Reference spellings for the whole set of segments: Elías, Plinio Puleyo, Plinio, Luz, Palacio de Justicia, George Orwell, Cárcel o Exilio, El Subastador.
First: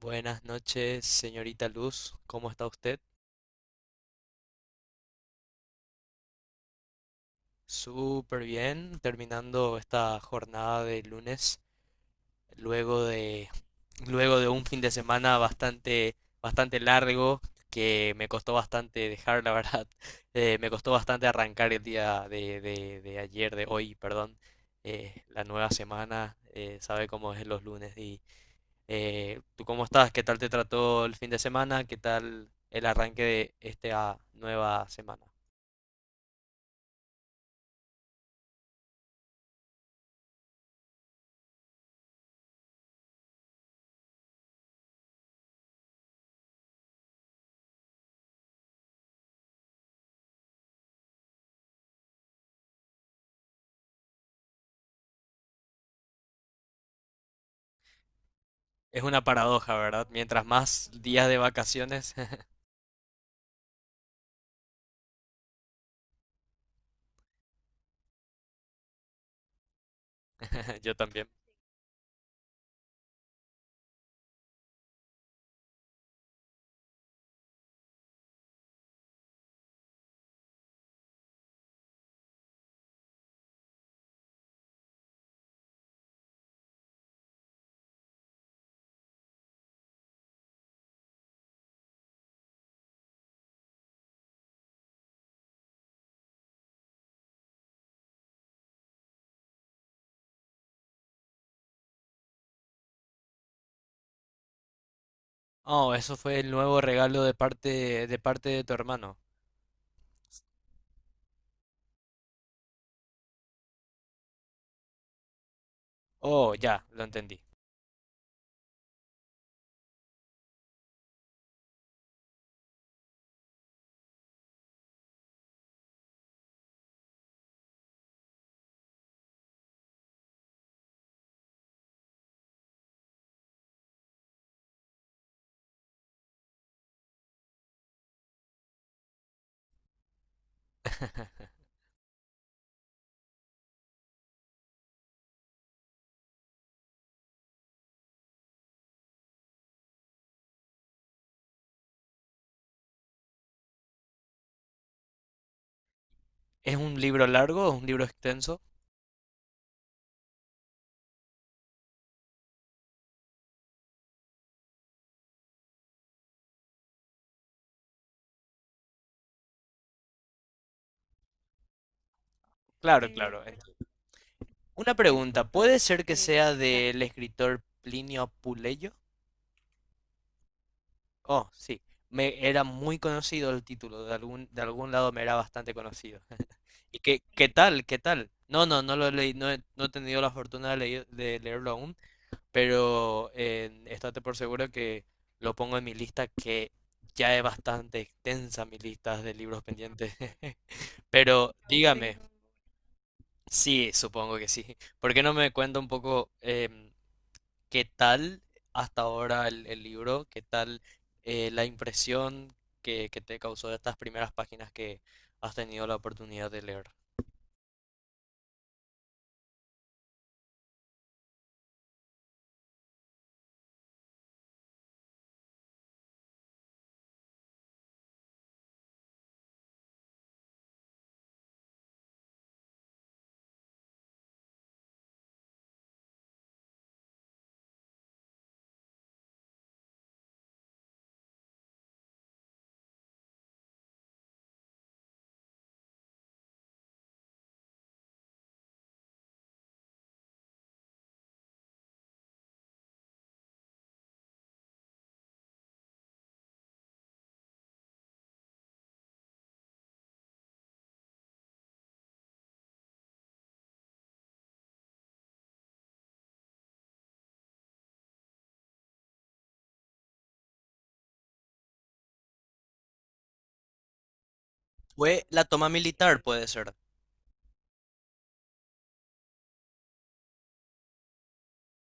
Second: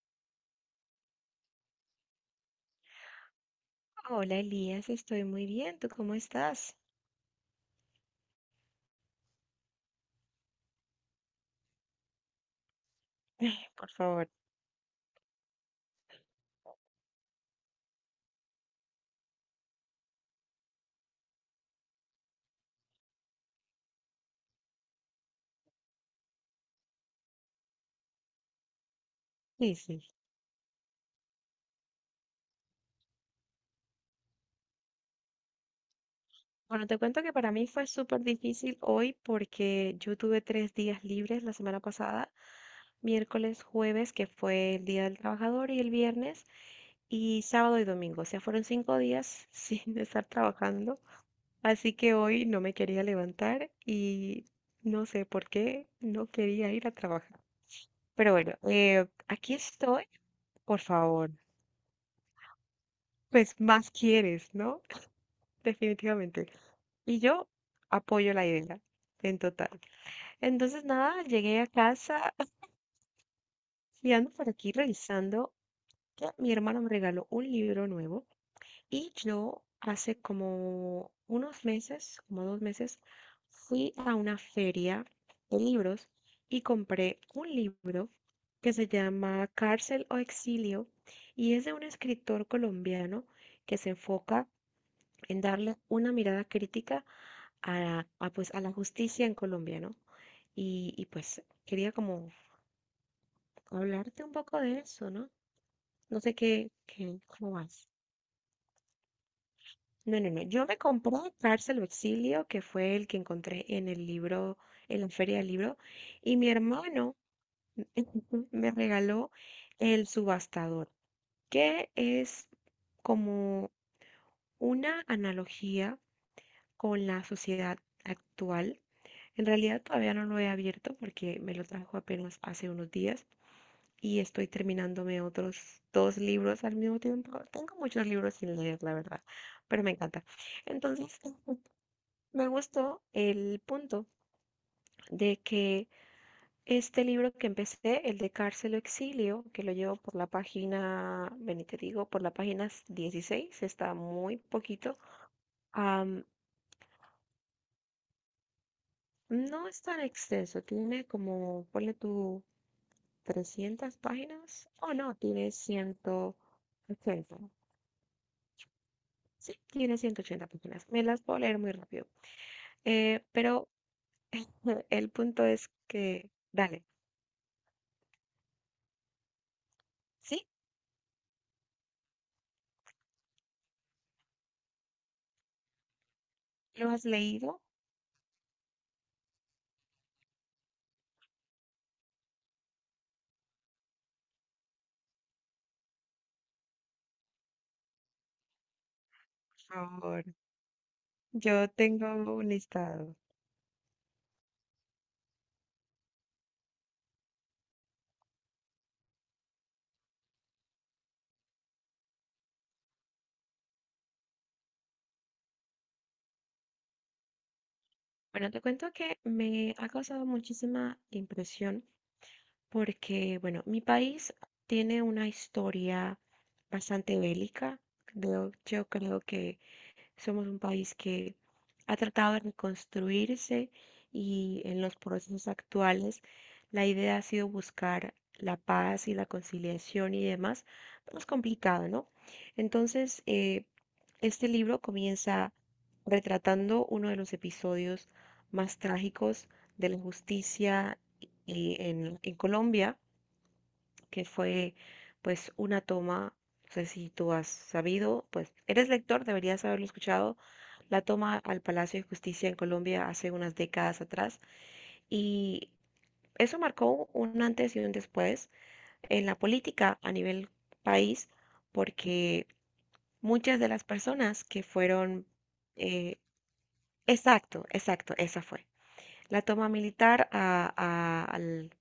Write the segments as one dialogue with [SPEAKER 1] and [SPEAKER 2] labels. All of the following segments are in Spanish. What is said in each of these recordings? [SPEAKER 1] Buenas noches, señorita Luz. ¿Cómo está usted?
[SPEAKER 2] Hola Elías, estoy muy bien. ¿Tú cómo estás?
[SPEAKER 1] Súper bien, terminando esta jornada de lunes, luego de,
[SPEAKER 2] Ay, por favor,
[SPEAKER 1] luego de un fin de semana bastante largo, que me costó bastante dejar, la verdad. Me costó bastante arrancar el día de ayer, de hoy, perdón. La nueva semana, sabe cómo es los lunes. Y ¿tú cómo
[SPEAKER 2] difícil.
[SPEAKER 1] estás? ¿Qué tal te trató el fin de semana? ¿Qué tal el arranque de esta nueva semana?
[SPEAKER 2] Bueno, te cuento que para mí fue súper difícil hoy porque yo tuve 3 días libres la semana pasada, miércoles, jueves, que fue el Día del Trabajador, y el viernes, y sábado y domingo. O sea, fueron 5 días sin estar trabajando. Así que hoy no me quería levantar y no sé por qué no quería ir a trabajar. Pero bueno,
[SPEAKER 1] Es una
[SPEAKER 2] aquí
[SPEAKER 1] paradoja,
[SPEAKER 2] estoy,
[SPEAKER 1] ¿verdad? Mientras
[SPEAKER 2] por
[SPEAKER 1] más días
[SPEAKER 2] favor.
[SPEAKER 1] de vacaciones,
[SPEAKER 2] Pues más quieres, ¿no? Definitivamente. Y yo apoyo la idea en total. Entonces,
[SPEAKER 1] yo
[SPEAKER 2] nada,
[SPEAKER 1] también.
[SPEAKER 2] llegué a casa y ando por aquí revisando que mi hermana me regaló un libro nuevo y yo hace como unos meses, como 2 meses, fui a una feria de libros y compré un libro que se llama Cárcel o Exilio y es de un escritor colombiano que se enfoca en darle una mirada crítica pues, a la justicia en Colombia, ¿no? Y pues quería como hablarte un poco de eso, ¿no?
[SPEAKER 1] Oh, eso
[SPEAKER 2] No sé
[SPEAKER 1] fue el
[SPEAKER 2] qué,
[SPEAKER 1] nuevo regalo de
[SPEAKER 2] cómo vas.
[SPEAKER 1] parte de parte de tu hermano.
[SPEAKER 2] No, no, no. Yo me compré Cárcel o Exilio, que fue el que encontré en el libro, en la feria del libro, y mi
[SPEAKER 1] Oh, ya, lo
[SPEAKER 2] hermano
[SPEAKER 1] entendí.
[SPEAKER 2] me regaló El Subastador, que es como una analogía con la sociedad actual. En realidad todavía no lo he abierto porque me lo trajo apenas hace unos días y estoy terminándome otros dos libros al mismo tiempo. Tengo muchos libros sin leer, la verdad, pero me encanta. Entonces, me gustó el punto de que este libro que empecé, el de Cárcel o Exilio, que lo llevo por la página, ven y te digo, por la página 16, está muy poquito. am,
[SPEAKER 1] ¿Es un libro largo? ¿Es un libro extenso?
[SPEAKER 2] no es tan extenso, tiene como, ponle tu 300 páginas. Oh, no, tiene 180. Sí, tiene 180 páginas. Me las puedo leer muy rápido.
[SPEAKER 1] Claro, claro.
[SPEAKER 2] Pero
[SPEAKER 1] Una
[SPEAKER 2] el
[SPEAKER 1] pregunta,
[SPEAKER 2] punto es
[SPEAKER 1] ¿puede ser que
[SPEAKER 2] que,
[SPEAKER 1] sea
[SPEAKER 2] dale,
[SPEAKER 1] del escritor Plinio Puleyo?
[SPEAKER 2] ¿sí?
[SPEAKER 1] Oh, sí. Me era muy conocido el título, de algún lado me era bastante conocido.
[SPEAKER 2] ¿Lo
[SPEAKER 1] ¿Y
[SPEAKER 2] has
[SPEAKER 1] qué
[SPEAKER 2] leído?
[SPEAKER 1] tal? ¿Qué tal? No lo leí, no he tenido la fortuna de, de leerlo aún, pero estate por seguro que lo pongo en mi lista, que ya es bastante extensa mi lista de libros
[SPEAKER 2] Por
[SPEAKER 1] pendientes.
[SPEAKER 2] favor.
[SPEAKER 1] Pero
[SPEAKER 2] Yo tengo
[SPEAKER 1] dígame,
[SPEAKER 2] un listado.
[SPEAKER 1] sí, supongo que sí. ¿Por qué no me cuenta un poco qué tal hasta ahora el libro? ¿Qué tal la impresión que te causó estas primeras páginas que has tenido la oportunidad de leer?
[SPEAKER 2] Bueno, te cuento que me ha causado muchísima impresión porque, bueno, mi país tiene una historia bastante bélica. Yo creo que somos un país que ha tratado de reconstruirse, y en los procesos actuales la idea ha sido buscar la paz y la conciliación y demás, pero es complicado, ¿no? Entonces, este libro comienza retratando uno de los episodios más trágicos de la justicia en Colombia, que fue pues una toma. No sé si tú has sabido, pues eres lector, deberías haberlo escuchado, la toma al Palacio de Justicia en Colombia hace unas décadas atrás, y eso marcó un antes y un después en la política a nivel país porque muchas de las personas que fueron,
[SPEAKER 1] Fue la toma
[SPEAKER 2] eh,
[SPEAKER 1] militar, puede ser.
[SPEAKER 2] exacto, exacto, esa fue. La toma militar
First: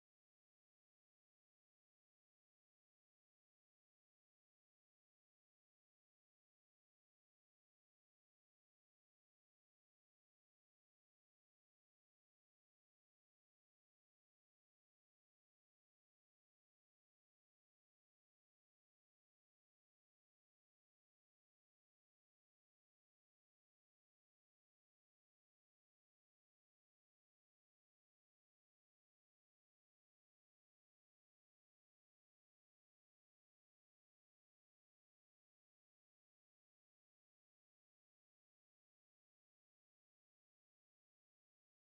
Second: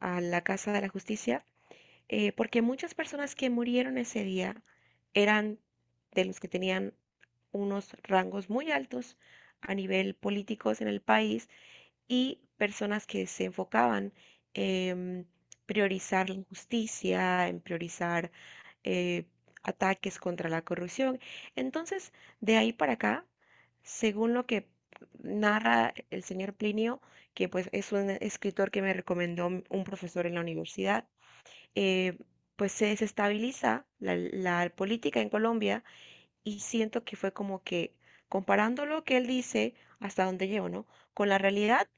[SPEAKER 2] a la Casa de la Justicia, porque muchas personas que murieron ese día eran de los que tenían unos rangos muy altos a nivel políticos en el país y personas que se enfocaban en priorizar la justicia, en priorizar, eh, ataques contra la corrupción. Entonces, de ahí para acá, según lo que narra el señor Plinio, que pues es un escritor que me recomendó un profesor en la universidad, eh, pues se desestabiliza la política en Colombia, y siento que fue como que comparando lo que él dice hasta dónde llegó, ¿no? Con la realidad,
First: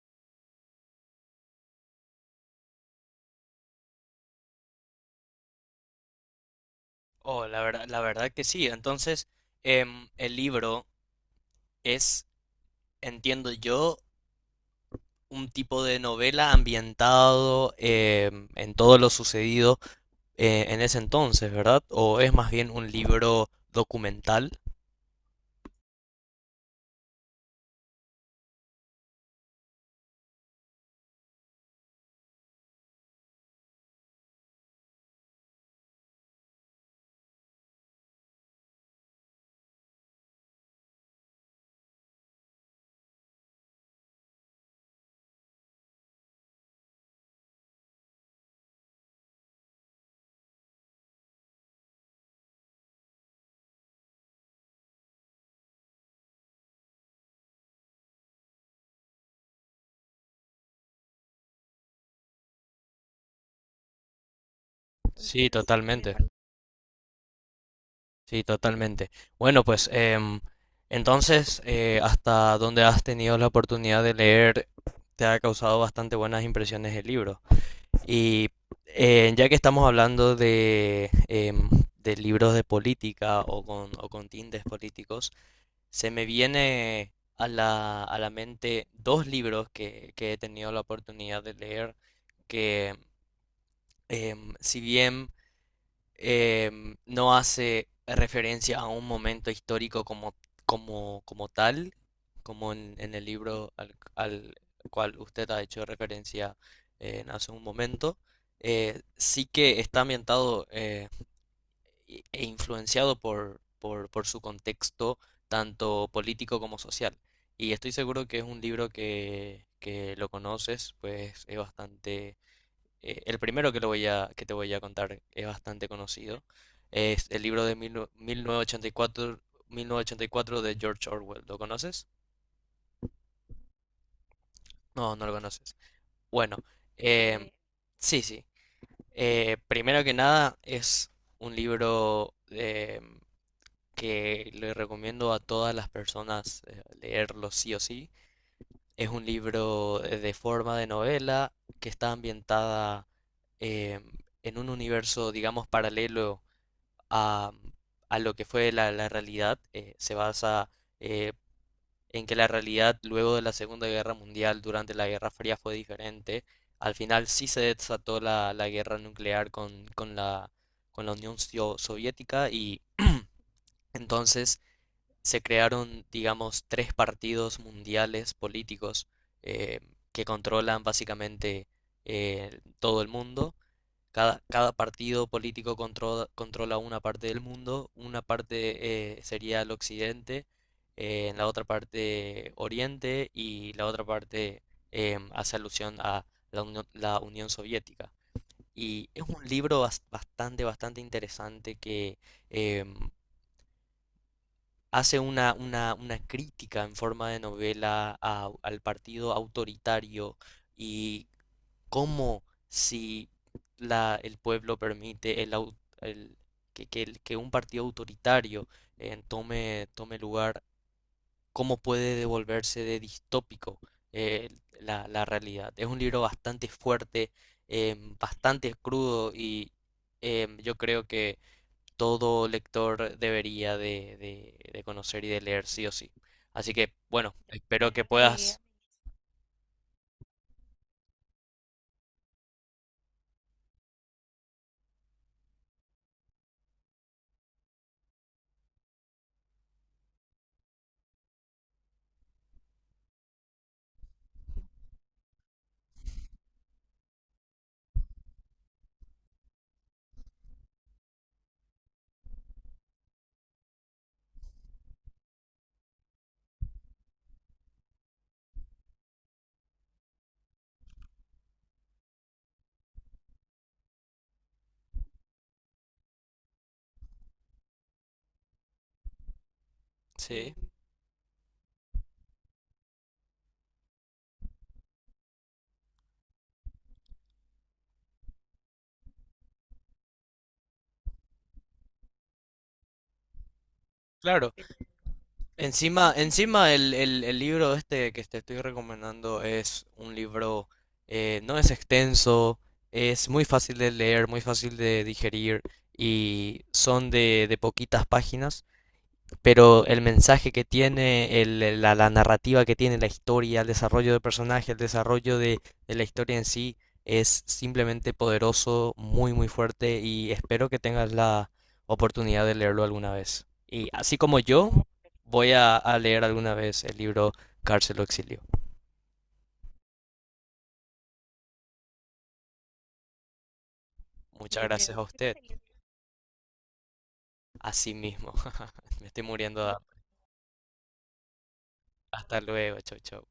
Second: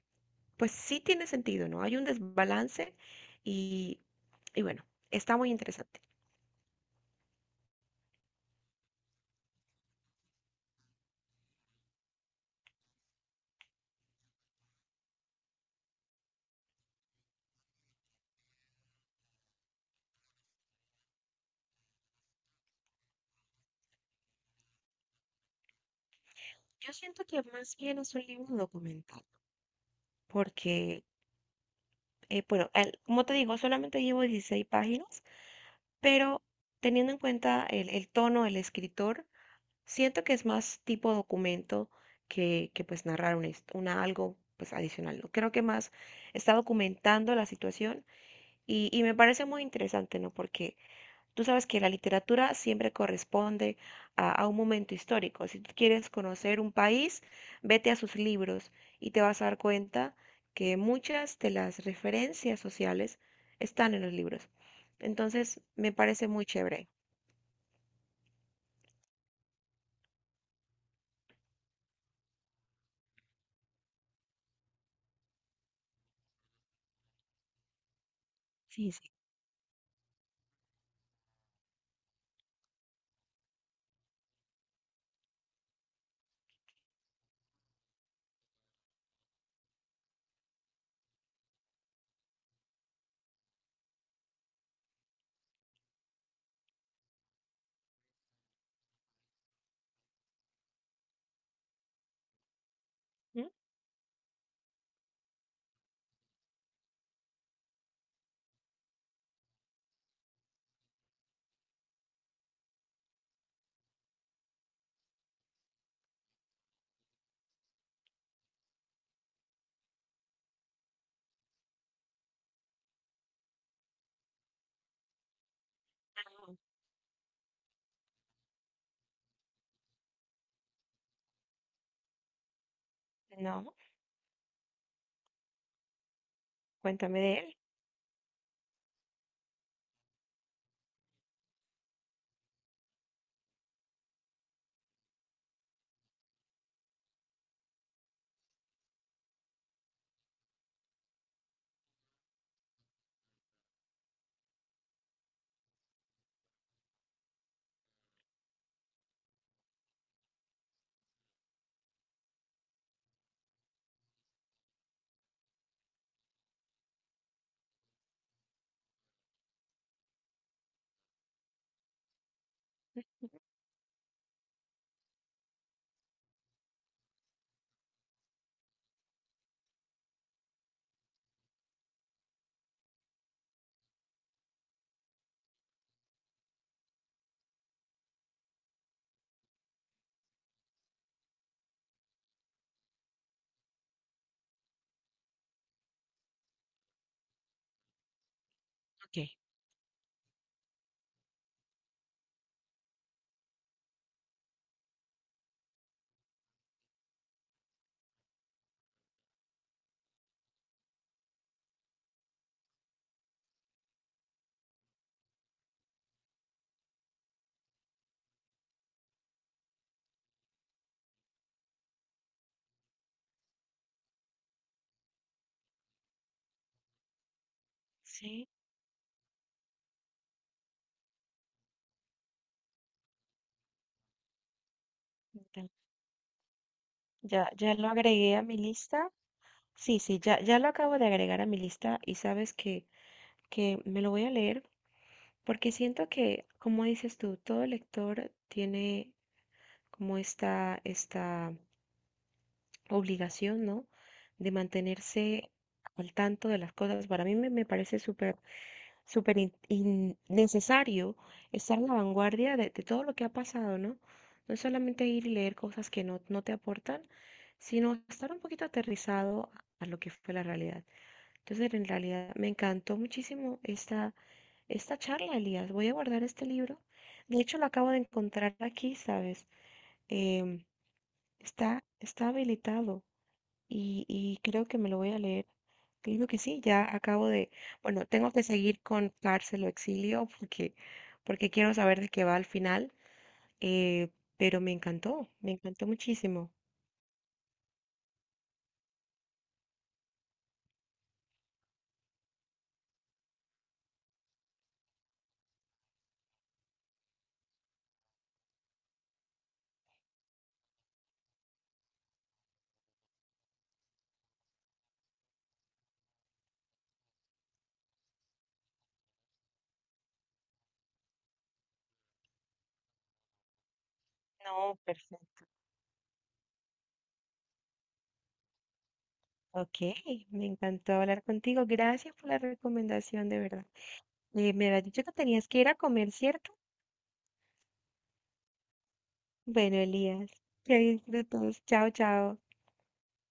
[SPEAKER 2] pues sí tiene sentido, ¿no? Hay un desbalance y, y bueno, está muy interesante.
[SPEAKER 1] Oh, la verdad que sí. Entonces, el libro es, entiendo yo, un tipo de novela ambientado en todo lo sucedido en ese entonces, ¿verdad? ¿O es más bien un libro documental?
[SPEAKER 2] Yo siento que más bien es un libro documental, porque, bueno, como te digo, solamente llevo 16 páginas, pero teniendo en cuenta el tono del escritor, siento que es más tipo documento que pues narrar una algo pues adicional, ¿no? Creo que más está documentando la situación y me parece muy interesante, ¿no? Porque tú sabes que la literatura siempre corresponde a un momento histórico. Si tú quieres conocer un país, vete a sus libros y te vas a dar cuenta que muchas de las referencias sociales están en los libros.
[SPEAKER 1] Sí,
[SPEAKER 2] Entonces, me
[SPEAKER 1] totalmente.
[SPEAKER 2] parece muy chévere.
[SPEAKER 1] Sí, totalmente. Bueno, pues entonces, ¿hasta dónde has tenido la oportunidad de leer? Te ha causado bastante buenas impresiones el libro. Y
[SPEAKER 2] Sí, sí.
[SPEAKER 1] ya que estamos hablando de, de libros de política o con tintes políticos, se me viene a a la mente dos libros que he tenido la oportunidad de leer que, si bien no hace referencia a un momento histórico como tal, como en el
[SPEAKER 2] ¿Mm?
[SPEAKER 1] libro al cual usted ha hecho referencia en hace un momento. Sí que está ambientado e influenciado por su contexto, tanto político como social. Y estoy seguro que es un libro que lo conoces, pues es bastante el primero que te voy a contar es bastante conocido.
[SPEAKER 2] No,
[SPEAKER 1] Es el libro de 1984, 1984, de George Orwell. ¿Lo conoces?
[SPEAKER 2] no,
[SPEAKER 1] No, no lo conoces. Bueno,
[SPEAKER 2] cuéntame de
[SPEAKER 1] em, Eh,
[SPEAKER 2] él.
[SPEAKER 1] sí, sí. Primero que nada, es un libro que le recomiendo a todas las personas leerlo sí o sí. Es un libro de forma de novela que está ambientada em, en un universo, digamos, paralelo a, a lo que fue la realidad, se basa eh, en que la realidad luego de la Segunda Guerra Mundial, durante la Guerra Fría, fue diferente. Al final sí se desató la guerra nuclear con la Unión Soviética y
[SPEAKER 2] Mm.
[SPEAKER 1] entonces se crearon, digamos, tres partidos mundiales políticos eh, que controlan básicamente todo el mundo. Cada partido político controla una parte del mundo, una parte sería el occidente, en la otra parte oriente y la otra parte hace alusión a la Unión Soviética. Y
[SPEAKER 2] Ok.
[SPEAKER 1] es un libro bastante interesante que em, hace una crítica en forma de novela al partido autoritario. Y ¿cómo, si el pueblo permite el- que un partido autoritario tome lugar? ¿Cómo puede devolverse de distópico eh, la realidad? Es un libro bastante fuerte,
[SPEAKER 2] Sí.
[SPEAKER 1] bastante crudo. Y yo creo que todo lector debería de conocer y de leer
[SPEAKER 2] Enten-
[SPEAKER 1] sí o sí. Así que, bueno,
[SPEAKER 2] Ya, ya lo
[SPEAKER 1] espero que
[SPEAKER 2] agregué a mi
[SPEAKER 1] puedas...
[SPEAKER 2] lista. Sí, sí, ya, ya lo acabo de agregar a mi lista, y sabes que, me lo voy a leer porque siento que, como dices tú, todo lector tiene como esta obligación, ¿no? De mantenerse al tanto de las cosas. Para mí me parece súper súper necesario estar en la vanguardia de todo lo que ha pasado, ¿no? No es solamente ir y leer cosas que no, no te aportan, sino estar un poquito aterrizado a lo que fue la realidad. Entonces, en realidad, me encantó muchísimo esta charla, Elías. Voy a guardar este libro. De hecho, lo acabo de encontrar aquí, ¿sabes?
[SPEAKER 1] Sí,
[SPEAKER 2] Em, está habilitado y creo que me lo voy a leer. Creo que sí, ya acabo de, bueno, tengo que seguir con Cárcel o Exilio porque, quiero saber de qué va al final. eh,
[SPEAKER 1] claro.
[SPEAKER 2] pero me encantó
[SPEAKER 1] Encima,
[SPEAKER 2] muchísimo.
[SPEAKER 1] encima el libro este que te estoy recomendando es un libro, no es extenso, es muy fácil de leer, muy fácil de digerir y son de poquitas páginas, pero el mensaje que tiene, la narrativa que tiene, la historia, el desarrollo de personaje, el desarrollo de la historia en sí es simplemente poderoso, muy, muy fuerte. Y espero que tengas la oportunidad de leerlo alguna vez. Y así como yo,
[SPEAKER 2] No, perfecto.
[SPEAKER 1] voy a leer alguna vez el libro Cárcel o Exilio.
[SPEAKER 2] Ok, me encantó hablar contigo. Gracias por la recomendación, de verdad.
[SPEAKER 1] Muchas
[SPEAKER 2] Me habías
[SPEAKER 1] gracias
[SPEAKER 2] dicho
[SPEAKER 1] a
[SPEAKER 2] que
[SPEAKER 1] usted.
[SPEAKER 2] tenías que ir a comer, ¿cierto?
[SPEAKER 1] Así mismo. Me estoy muriendo de
[SPEAKER 2] Bueno,
[SPEAKER 1] hambre.
[SPEAKER 2] Elías, que disfrutes. Chao, chao.
[SPEAKER 1] Hasta luego. Chau, chau.